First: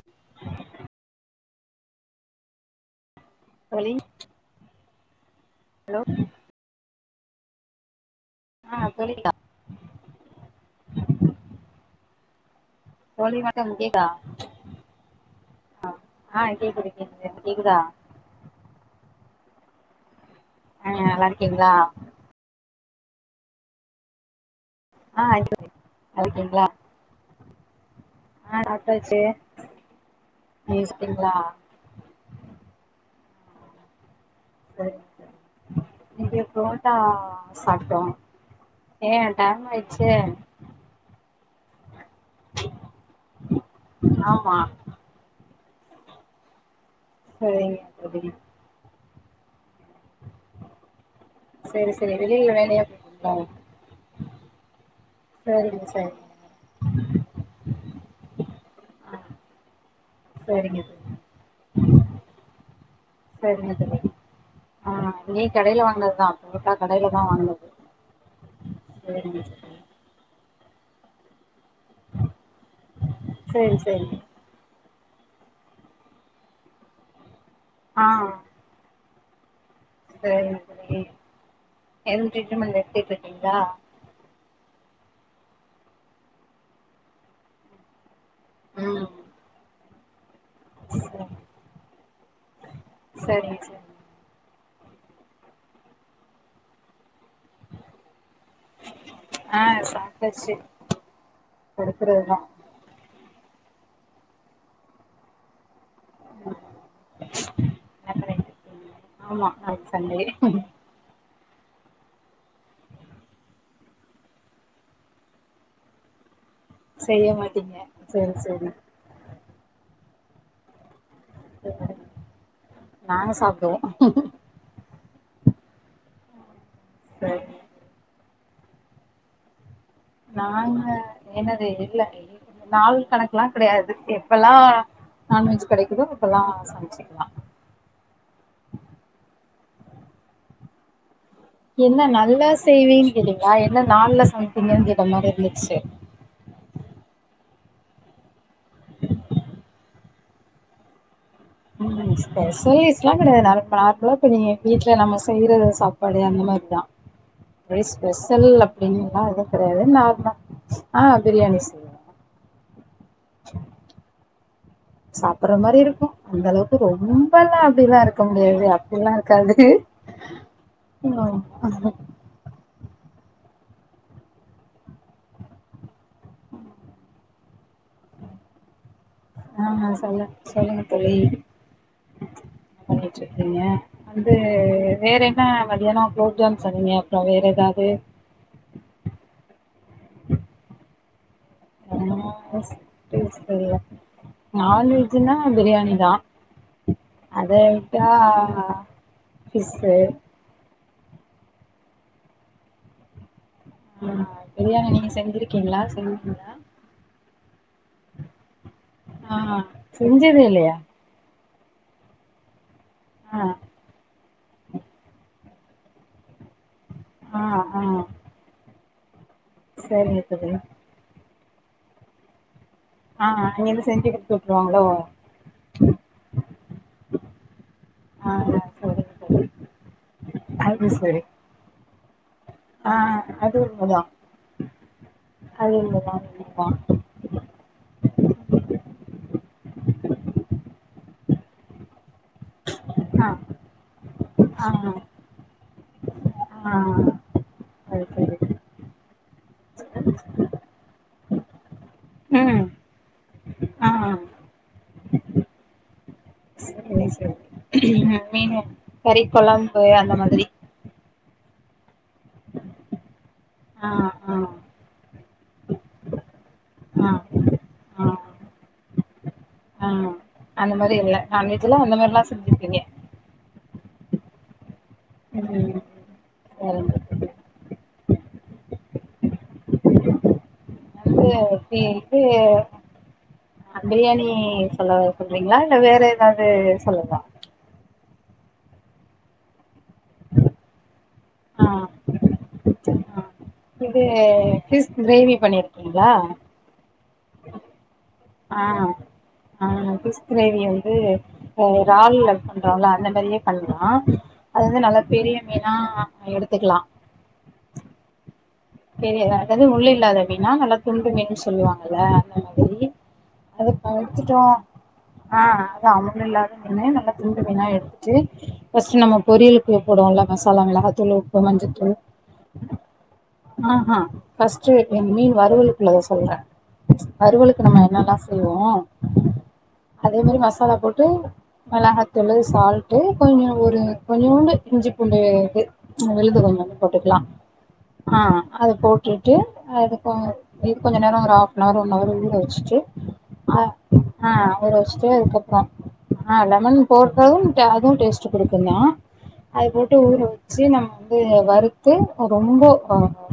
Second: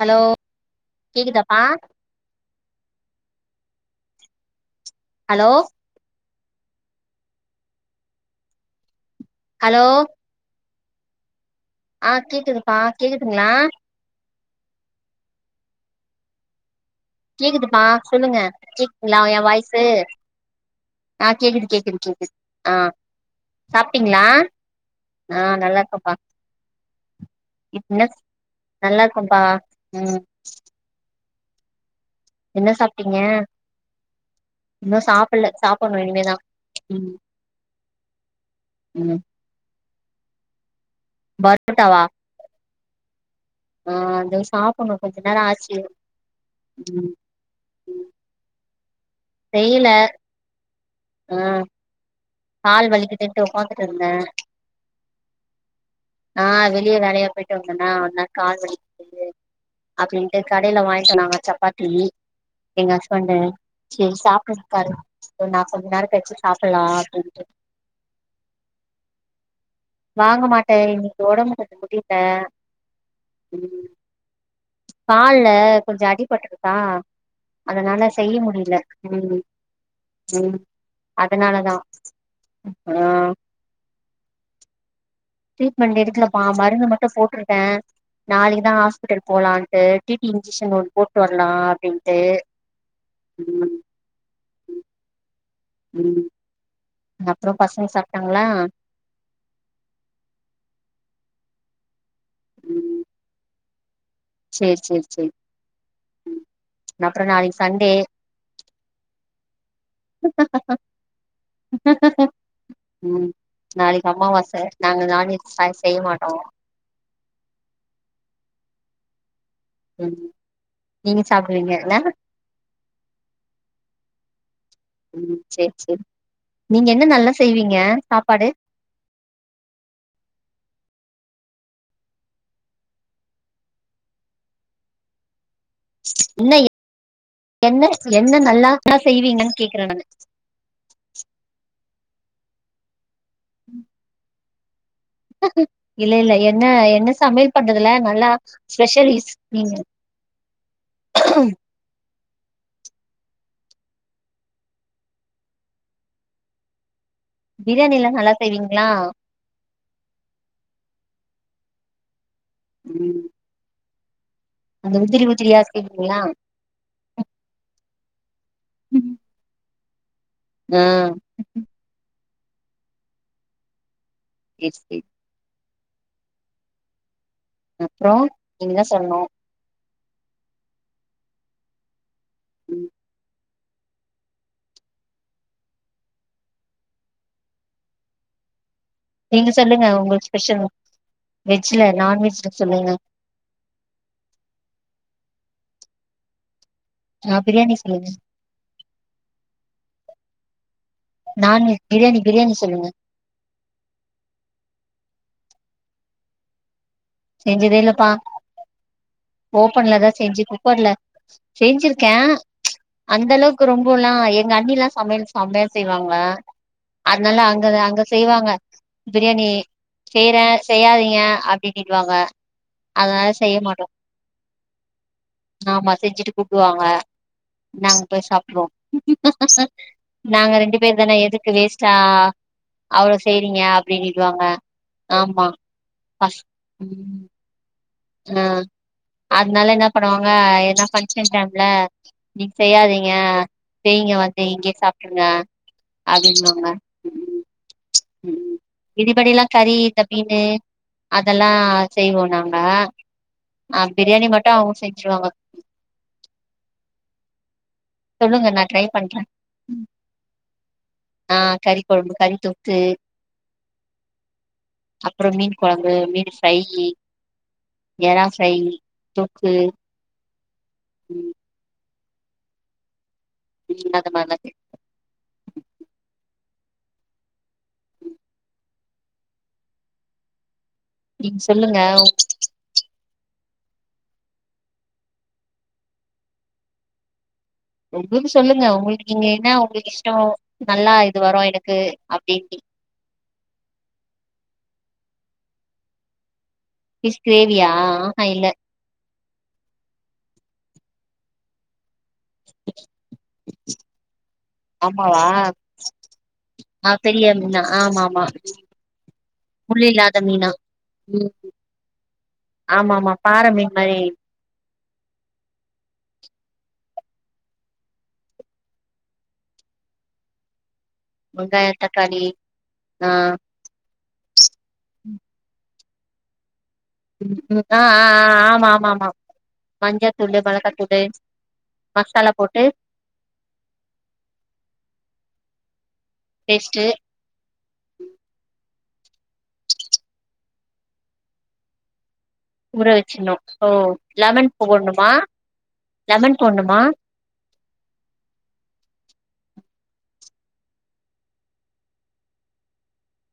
Hello கேக்குதாப்பா தோழி hello hello ஆ சொல்லிகிட்டா ஹலோ ஆ கேக்குதுப்பா கேக்குதுங்ளா அ ஆ கேக்குது கேக்குது கேக்குதா கேக்குதுப்பா சொல்லுங்க கேக்குதுங்ளா எ வாய்சு நல்லா ஆ கேக்குது இருக்கீங்களா கேக்குது கேக்குது ஆ சாப்டீங்ளா ஆ நல்லா இருக்கம்பா இப்ப என்ன செய் ஆ சாப்டாச்சி நீங்க சாப்டீங்ளா என்ன சாப்ட்டீங்க இன்னு சரிங்க சாப்புல்ல சாப்பிட்ணு இனிமேதா இன்னைக்கு புரோட்டா ம் சாப்ட்டோ ஏ ம் டைம் ஆய்ட்ச்சே பரோட்டாவா ஆ அது ஆமா சாப்புன்னு கொஞ்ச நேரோ ஆச்சி ம் சரிங் [unintelligible] செய்ல ம் செரி செரி வெளில வேலையா போய்ர்ந்தீங்ளா உக்காந்துட்டு இருந்தே செரிங்க செரிங்க ஆ வெளிய வேலையா போய்ட்டு வந்தண்ணா அதுனால கால் வலி ஆ [unintelligible] அப்டின்ட்டு சரிங்க கடைல தோழி வாய்ங்கிட்ட நாங்க சப்பாத்தி எங்க வந்தே சரிங்க தோழி செரி சாப்ட்டுருக்காரு ஆ செரி நா கொஞ்ச நேரோ கழிச்சி சாப்பல்லா அப்டின் அமையாது செரிங்க வாங்க மாட்டே இன்னிக்கு ஒடம்பு கொஞ்ச முடில செரி செரி கால்ல கொஞ்ச அடிபட்டுருக்கா ஆ அதனால செய்ய முடியில ம் ம் சேரிங்க தோழி அதனாலதா எதும் ட்ரீட்மெண்ட் ஆ எடுத்துட்டு இருக்கீங்களா ட்ரீட்மென்ட் எடுக்கலப்பா மருந்து மட்டு போட்ருக்கே நாளைக்கு தா ம் ஹாஸ்பிட்டல் போலான்ட்டு டிடி இன்ஜெக்ஷன் ஒன்னு போட்டு வரலா அப்டின்ட்டு சேரிங்க ம் சேரிங்க ம் அப்றோ பசங்க சாப்ட்டாங்களா ஆ சாப்டாச்சி படுக்கறதுதா செரி செரி செரி அப்றோ நாளைக். சண்டே என்ன பண்ணிட்டு இருக்கீங்க ஆமா நாளைக்கு சண்டே அ அ அ ஆ ம் நாளைக்கு அம்மாவாச நாங்க நான்வெஜ் சாய் செய்ய மாட்டோ செய்ய மாட்டீங்க செரி செரி ம் நீங்க சாப்டுவீங்க இல்ல நாங்க சாப்டுவோ ம் செரி செரி நீங்க என்ன நல்லா சேரி செய்வீங்க சாப்பாடு நாங்க என்னது இல்ல நாள் கணக்ல்லா கெடையாது எப்பல்லா நான்வெஜ் கெடைக்குதோ அப்பெல்லா என்ன சமச்சுக்கலா என்ன என்ன நல்லாதா செய்வீங்கன் கேக்குற நானு என்ன நல்லா செய்வேன் கேட்டீங்களா என்ன நாள்ல சமைப்பீங்கன் கேட்ட மாரி இரு இல்ல இல்ல என்ன என்ன சமையல் பண்றதுல நல்லா ஸ்பெஷலிஸ் நீங்க ம் ஸ்பெஷலிஸ்லா கெடையாது நா நார்மலா இப்ப நீங்க வீட்ல நம்ம செய்றத சாப்டுவாங்கள்ள அதா கைஸ் பிரியாணிலா நல்லா ஸ்பெஷல் செய்வீங்களா அப்டின்ன் இது அது அது நார்ம்ல் ஆ பிரியாணி செய்வே ம் அந்த உதிரி சாப்பற உதிரியா மாரி இருக்கு செய்வீங்களா அந்த அளவுக்கு து ரொம்பல்லா அப்டிலா இருக்க முடியாது அப்டிலா இருக்காது ஆ [unintelligible] எச் பி அப்றோ நீங்கதா சொல்ணு ஆமா சொல்லு சொல்லுங்க தோழி ம் பண்ணிட்டு செய்ங்க வந்து வேற என்ன மதியானோ க்ளோப்ஜாம் சொன்னீய அப்றோ வேற ஏதாவது நீங்க சொல்லுங்க உங்ளுக்கு ஸ்பெஷல் வெஜ்ல நான்வெஜ்ல சொல்லுங்க டேஸ்ட்வரியா நான்வெஜ்ன்னா பிரியாணி தா ஆ அத பிரியாணி விட்டா சொல்லுங்க ஃபிஸ்சு நானு பிரியாணி பிரியாணி சொல்லுங்க ம் பிரியாணி நீங்க செஞ்சிருக்கீங்ளா செய்வீங்களா செஞ்சதே இல்லப்பா ஆ ஓபன்லதான் செஞ்சது செஞ்சு இல்லையா குக்கர்ல செய்ஞ்சிருக்க அந்த ஆ அளவுக்கு ரொம்போல்லா எங்க அண்ணிலா சமயல் சம்மயா செய்வாங்க அதனால ஆ அங்க ஆ அங்க செய்வாங்க பிரியாணி சரிங்க செய்ற தோழி செய்யாதீங்க அப்டின்டு வாங்க ஆ அங்கிந்து செஞ்சு குடுத்துட்ருவாங்கலா ஆமா செஞ்சுட்டு கூப்டுவாங்க நாங்க போய் ஆ சாப்ட்றுவோ சரிங்க தோழி நாங்க ரெண்டு அது பேர் தான சரி எதுக் கு வேஸ்ட்டா ஆ அவ்ளோ அது செய்றீங்க உண்மதா அப்டின்றுவாங்க ஆமா அது உண்மதா உண்மதா ம் ஆ அத்னால என்ன பண்ணுவாங்க எனா பங்க்ஷன் டைம்ல நீங்க செய்யாதீங்க ஆ செய்ங்க வந்து இங்யே ஆ சாப்ட்றுங்க அப்டின்வாங்க ஆ அது சேரி ம் இதிபடில்லா கறி இந்த மீனு அதெல்லா செய்வோ நாங்க ம் ஆ பிரியாணி மட்டு அவ்ங்க செஞ்சுருவாங்க சேரி சேரி சொல்லுங்க மீனு நா ட்ரை பண்றே கறி கொழம்பு அந்த மாதிரி ஆ கறி கொழம்பு கறித்தொக்கு ஆ ஆ அப்றோ மீன் கொழம்பு மீன் ஃப்ரைஇ ஆ ஆ எறா ஃப்ரை தொக்கு ஆ அந்த மாரி இல்ல ம் நான்வெஜ் எல்லா அந்த மாரிலா செஞ்சிருக்கீங்க ம் அந்த மார்லா செஞ் ம் ம் வேறென்ன நீங்க சொல்லுங்க பசி இது அந்த பிரியாணி சொல்ல சொல்றீங்ளா இல்ல வேற ஏதாவது சொல்லவா உங்ளுக்கு சொல்லுங்க உங்ளுக்கு நீங்க என்ன உங்ளுக்கு இஷ்டோ நல்லா இது வரு ஆ எனக்கு அப்டிஇப்டி ஆ இது பிஸ் கிரேவி பண்ணீர்க்கீங்ளா ஃபிஷ் கிரேவியா ஆஹா இல் ஆ ஆ ஃபிஸ் கிரேவிய வந்து இறால்ல பண்றோல அந்த மாரியே பண்லா அது வந்து நல்ல பெரிய ஃபிஷ் மீனா எடுத்துக்குலா ஆ பெரிய மீனா ஆமாம்மா பெரிய அதாவ்து முள்ளில்லாத மீனா நல்லா ம் துண்டுமீன்னு சொல்வாங்கல்ல அந்த மேரி ஆமா ஆமா பாற அதே மீன் மாரி படுத்துடோ ஆ அது அ முல்லில்லாத மீனு நல்ல துண்டு மீனா எடுத் டு ஃபஸ்டு நம்ம பொரியலுக்கு போடுவோல மசாலா மொளஹாத்தூளு உப்பு வெங்காய மஞ்சத்தூளு தக்காளி ஆ ஆஹா ஃபஸ்ட் ம் மீன் வரவலுக்குள்ளத சொல்றன் ம். வருவலுக்கு ஆ நம்ம ஆ என்னல்லாம் ஆ ஆமா செய்வோம் ஆமா ஆமா அதே மேரி மஞ்சத்தூளு மசாலா மெளகாத்தூளு போட்டு மசாலா மிளகாத்தூலு போட்டு சால்ட் டு கொஞ்சம் ஒரு கொஞ்சோண்டு இஞ்சி பூண்டு இது விழுது கொஞ்சோண்டு பேஸ்ட்டு போட்டுக்லாம் ஆங் அத போட்டுட்டு அதுக்க இது கொஞ்சோ நேரோ ஒரு ஆஃப் நவர் ஒன் நவர் ஊற வச்ட்டு ஊற வச்சிர்ணு ஆ ஓ அ லெமன் போடணுமா ஊரவச்ட்டு அதுகப்றம் ஆ லெமன் போட் [unintelligible] அதுவு டேஸ்ட்டு குடுக்குந்தா அது போட்டு ஊற வச்சு நமக்கு வறுத்து ரொம்போ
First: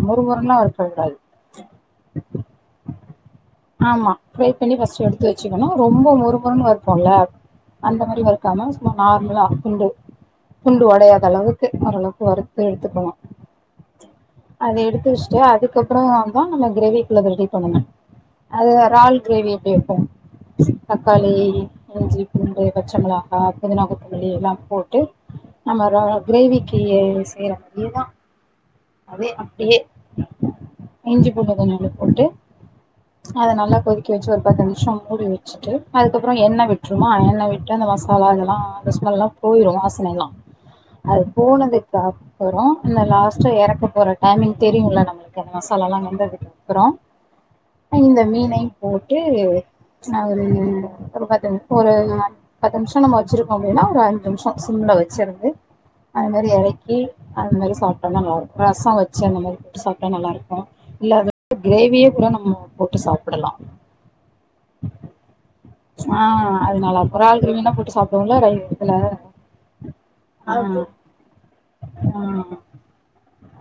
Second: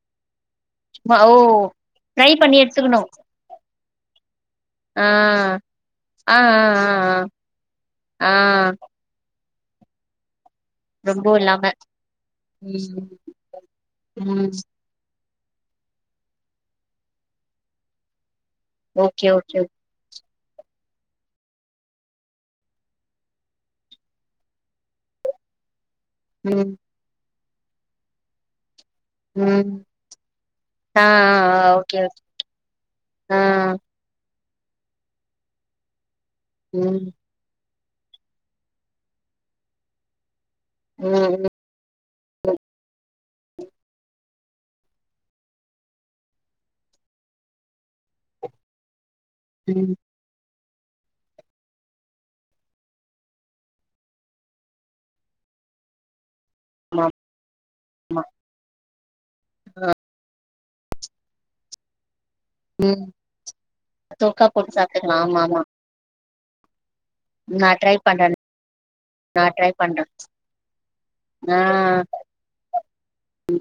மொறு மொறுலாம் வருக் பா ஓ ஃப்ரை பண்ணி எடுத்துக்ணு ஆமா ஃப்ரை பண்ணி ஃபஸ்ட்டு எடுத்து வச்சுக்கணு ரொம்ப ஆ ஆ மொறு மொறுன்னு வறுப்போல்ல அந்த மாரி ஆ ஆ ஆ வறுக்காம சும்மா நார்மலா துண்டு துண்டு ஒடையாத ரொம்பவு அளவுக்கு இல்லாம ஓரளவுக்கு வறுத்து ம் எடுத்துக்கலாம் ம் அத எடுத்து வச்சுட்டு அதுக்கப்றந்தான் நம்ம கிரேவிக்குள்ளத ரெடி பண்ணணும் அது எரால் ஓகே கிரேவி ஓகே எப்டி வெப்போ தக்காளி இஞ்சி பூண்டு பச்சமெளஹா புதினா கொத்தமல்லி எல்லா போட்டு நம்ம ரோ ம் கிரேவிக்கு செய்ற மாரியேதா அதே ம் அப்டியே ஆ ஆ இஞ்சி பூண்டு கொஞ்சோண்டு ஓகே ஓகே போட்டு ஆ அத நல்லா கொதி க்கு வெச்சு ஒரு பத்து நிம்ஷோ மூடி வெச்சுட்டு அதுக்கப்றோ எண்ண விட்ருமா ம் எண்ண விட் டு அந்த மசாலா இதலா அந்த ஸ்மெல்லா போய்ரு வாசன எல்லா அது ம் போனதுக் கப்புரோ பின்ன லாஸ் ஒரு டைமிங் தெரியும்ல நம்மளுக்கு அந்த மசாலால்லாம் வெந்ததுக்கு அப்றம் ஆ இந்த மீனை போட்டு ம் ஒரு பத்து நிமிஷம் ஒரு அஞ் பத்து நிமிஷ நம்ம வச்சிருக்கோ அப்டின்னா ஒரு அஞ்சு நிமிஷ சிம்ல வச்சிருந்து அதமாரி எரக் க்கி ஆமா அது மாரி சாப்டோன்னா ஆமா நல்லாருக்கு ரசோ வச்சு அந்த மாரி சாப்ட்டா நல்லாருக்கு இல்ல அத கிரேவியே கூட நம்மோ ம் தொக்கா போட்டு சாப்ட்டுக்கலா ஆமா ஆமா ஆ அது நல்லாருக் [unintelligible] நா கிரேவினா ட்ரை போட்டு பண்றே சாப்டுவோம்ல ரை இதுல நா ட்ரை பண்றே ஆ ஆ ஆ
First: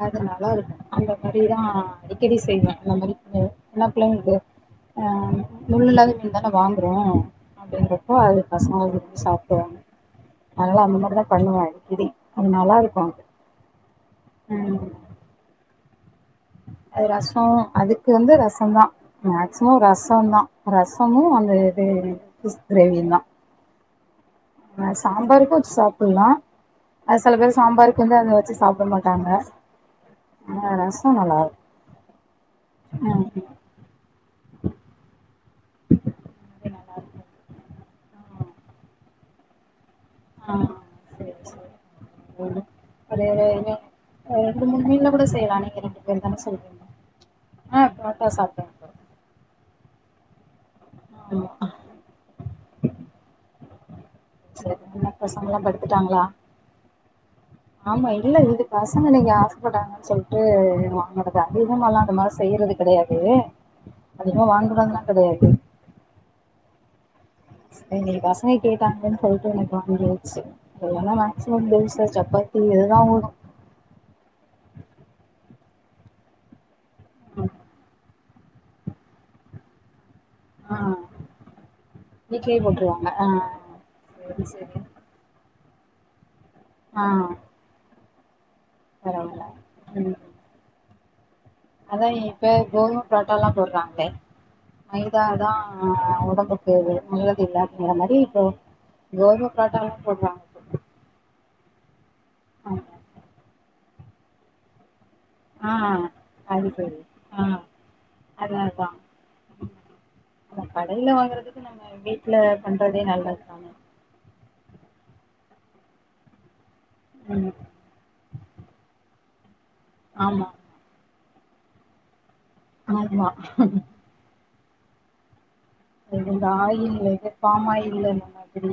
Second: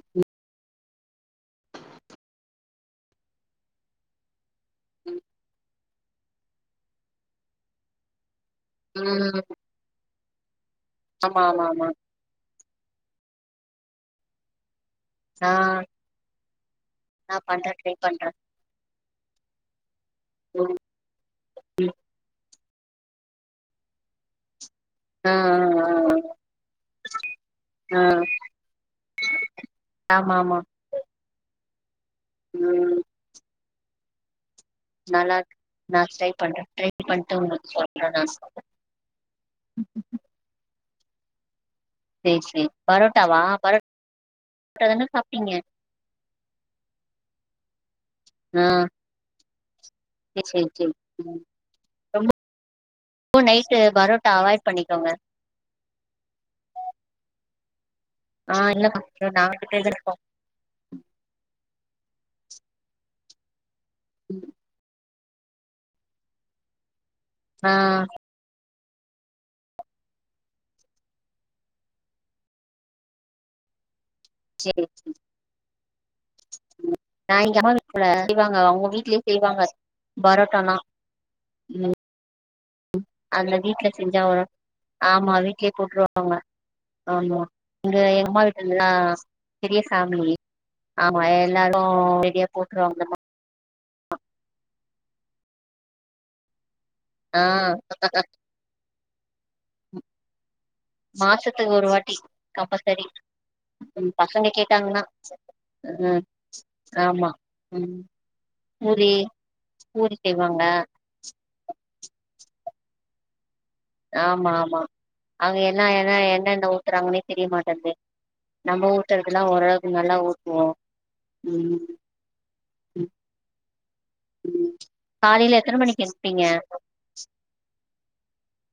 அது நல்லாருக்கு அந்த மாரிதா அடிக்கடி செய்வ அந்த மாரி எ என்ன புள்ளைங்களுக்கு ஆ முள இல்லாத மீன் தான வாங்குறோ அப்டின்ற அப்போ அது பசங்க விரும்பி ம் சாப்டுவாங்க அதனால அந்த மாரிதா ஆமா பண்ணுவ ஆமா ஆமா அடிக்கடி அது நல்லாருக்கு ம் ஆ அது நா ரசோ பண்றே ட்ரை அதுக்கு பண்றே வந்து ரசம்தா மேக்சிமம் ரச சந்தா ம் ரசமு அந்த இது ஃபிஷ் கிரேவியும் தா ஆ சாம்பாருக்கு வச்சு சாப்புல்லா அது செல பேரு ஆ ஆ சாம்பாருக்கு வந்து அத வச்சு சாப்ட மாட்டாங்க ஆ ஆமா ஆமா ஆ ரசோ நல்லாருக் ம் ஆ நல்லாருக்கு நா ட்ரை பண்ற ட்ரை பண்ட்டு உங்களுக்கு சொல்ற ரசோ ஆ செரி செரி சேரி ஒரு சேரி ஒரு பரோட்டாவா ரெ பரோட்டா ரெண்டு மூணு தான மீன்ல கூட சாப்ட்டீங்க செய்யலா நீங்க ரெண்டு எல்லாமே சொல்றிங்க ஆ புரோட்டா சாப்டுவ செரிங்க செரிங்க ம் ஆமா ரொம்ப நைட்டு பரோட்டா அவாய்ட் பண்ணிக்கோங்க அவங்களா படுத்துட்டாங்களா ஆமா இல்ல ஆ இது பசங்க இல்லக்கா இன்னைக்கு நா ரெண்டு பேர் தா ஆசப்பட்டாங்கன்னு இருக்கோ சொல் ட்டு வாங்கறது அதிகமால்லா அந்த மாரி செய்யறது கெடையாது அதிகமா வாங்கறது கெடையாது ஆ எங்குளுக் ஆச இத்தனயூ கேட்டாங்கனு சொல்லிட்டு இன்னக்கி வாங்கியாச்சு இல்லனா மேக்சிமம் தோசை, சப்பாத்தி இதுதான் ஓடும். சேரி நான் எங்க அம்மா வீட்ல செய்வாங்க அவங்க வீட்லயே செய்வாங்க பரோட்டால்லா ஆ வீட்லயே போட்ரு அதுல வீட்ல செஞ்சா வரும். ஆமா வீட்லயே போட்ருவாங்க ஆ ஆமா இங்க எங்கம்மா எல்லாம் பரவால்ல பெரிய ம் ஃபேமிலி ஆமா எல்லாரும் வெடியா போட்ருவாங்க முட்டலா போடுறாங்களே மைதா தான் ஒடம்புக் [unintelligible] ஆ அப்படிங்கிற மாரி கோ கோதும போரட்டலா போடுவாங்க மாசத்துக்கு ஒரு வாட்டி ஆமா. கம்பல்சரி பசங்க கேட்டாங்ன்னா ஆ உம் அது சரி ஆமா ஆ உம் அதா அதா பூரி பூரி நம்ம செய்வாங்களா கடையில வாங்குறதுக்கு நம்ம வீட்ல பண்றதே நல்லது தானே ஆமா ஆமா அவுங்க என்னா என்னா என்னென ஊத்துறாங்கன்னே ம் தெரியமாட்டேங்து நம்ம ஊத்துரதெல்லாம் ஓரளவுகு நல்லா ஆமா ஊத்துவோம் உம் ஆமா ம் காலையில எத்தன மணிக் இந்த ஆயில் எகதாமால் இந்த மாதிரி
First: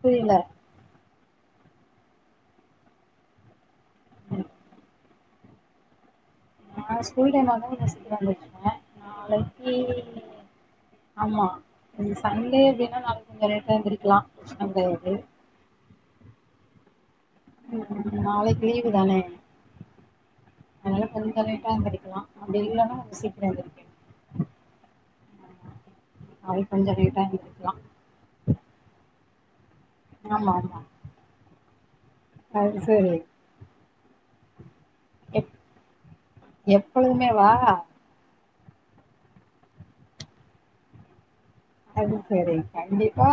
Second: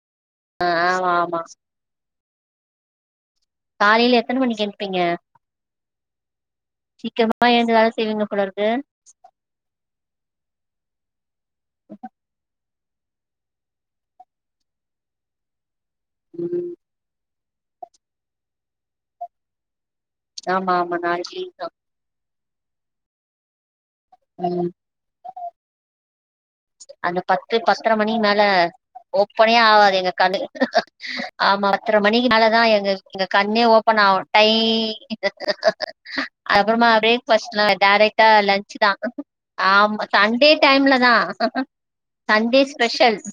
புரியல ஆ ஆமா காலையில எத்தன ம் மணிக்கு எந்ப்பீங்க நா ஸ்கூல் டைமா ந்தா எழுந்து வேல கொஞ்சம் சீக்கிரம் செய்வீங்க போலருக்கு எந்துச்சுகுவே நாளைக்கு ஆமா இது சண்டே அப்டின்னா நாளைக் கொஞ்சோ லேட்ட எந்திரிக்கலாம் சண்டே அது உம் ம் நாளைக்கு லீவு தானே ஆமா ஆமா அதனால நாளைக்கு கொஞ்ச லீவ் தா லேட்டா எந்திருக்கலாம். அப்டி இல்லனா சீக்கிரம் எந்திரிக்ணும் ம் ஹாய் அந்த பத்து பத்தரை மணிக் மேல ஓப்பனே ஆவாது எங்க கண்ணு ஆமா ஆமா ஆமா பத்ரே மணிக்கு மேலதான் அது எங்க சரி எங்க க கண்ணே ஓபன் ஆகும் டை எப் அப்புறமா பிரேக் பாஸ்ட் எப்பொழுதுமேவா டைரக்ட் டா லன்ச் தான் ஆமா சண்டே டைம்ல தான் அது சேரி கண்டிப்பா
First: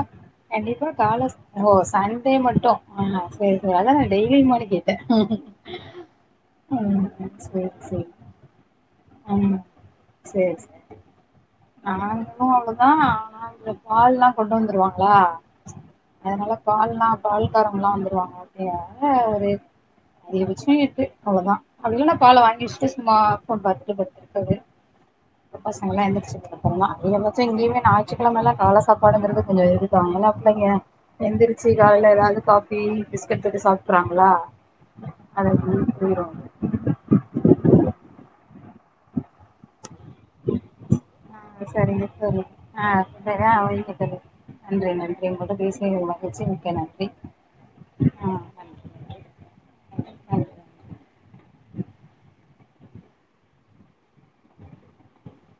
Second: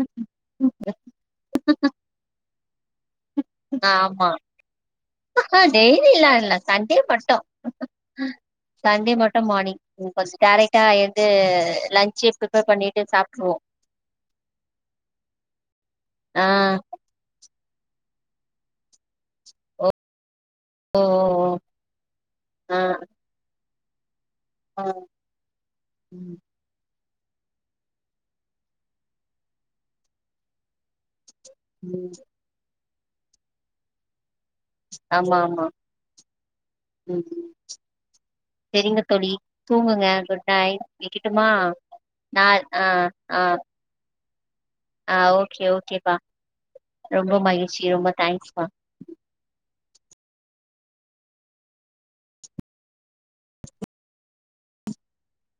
கண்டிப்பா காலஸ் ஓ சண்டே மட்டும் அ சரி சரி அதான் நா டெய்லியுமானு கேட்டேன் அ டெய்லிலா இல்ல சண்டே மட்டும் சரி சரி சண்டே மட்டும் ம் மார்னிங் கொஞ்சம் சரி சரி டேரக்டா எந்து லன்ச்சே ப்ரிப்பேர் பண்ணிட்டு சாப்ட்ருவோம் பால்லாம் கொண்டு வந்துருவாங்களா ஆ அதனால பால்லா பால்காரங்ல்லாம் வந்துருவாங்க அப்டியா ஒரு அதிகபச்சம் ஓ ஓ இருக்கு அவ்ளவுதான் அப்டிஇல்லனா பாலை வாங்கி ஓ ஆ வச்ட்டு சும்மா போன் பாத்தட்டு படுத்துருப்பேன் இப்பவே ஆ அப்றம் பசங்க எல்லாம் ம் எந்திரச்சுக் அப்றம் நா அதிகபட்சம் இங்கயுமே ஞாயிற்றுகிழமல்லா கால சாப்பாடுங்றது கொஞ்ஜோ இதுதான் அதுனால பிள்ளைங்க எந்திரிச்சு காலையில ம் ஏதாவது காபி பிஸ்கட் தொட்டு சாப்ட்றாங்களா ஆமா அது ஆமா போயிரு செரிங்க தோழி தூங்குங்க குட் நைட் வெக்கட்டுமா செரிங்க தோழி ஆ ஆ செரியா வைங்க தோழி நன்றி ஆ நன்றி உங்கள்ட்ட ஓகே பேசியது ஓகேப்பா மகிழ்ச்சி மிக்க நன்றி ரொம்ப மகிழ்சி ரொம்ப ஆ தேங்க்ஸ்கா நன்றி நன்றி நன்றி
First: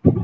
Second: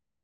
உஹ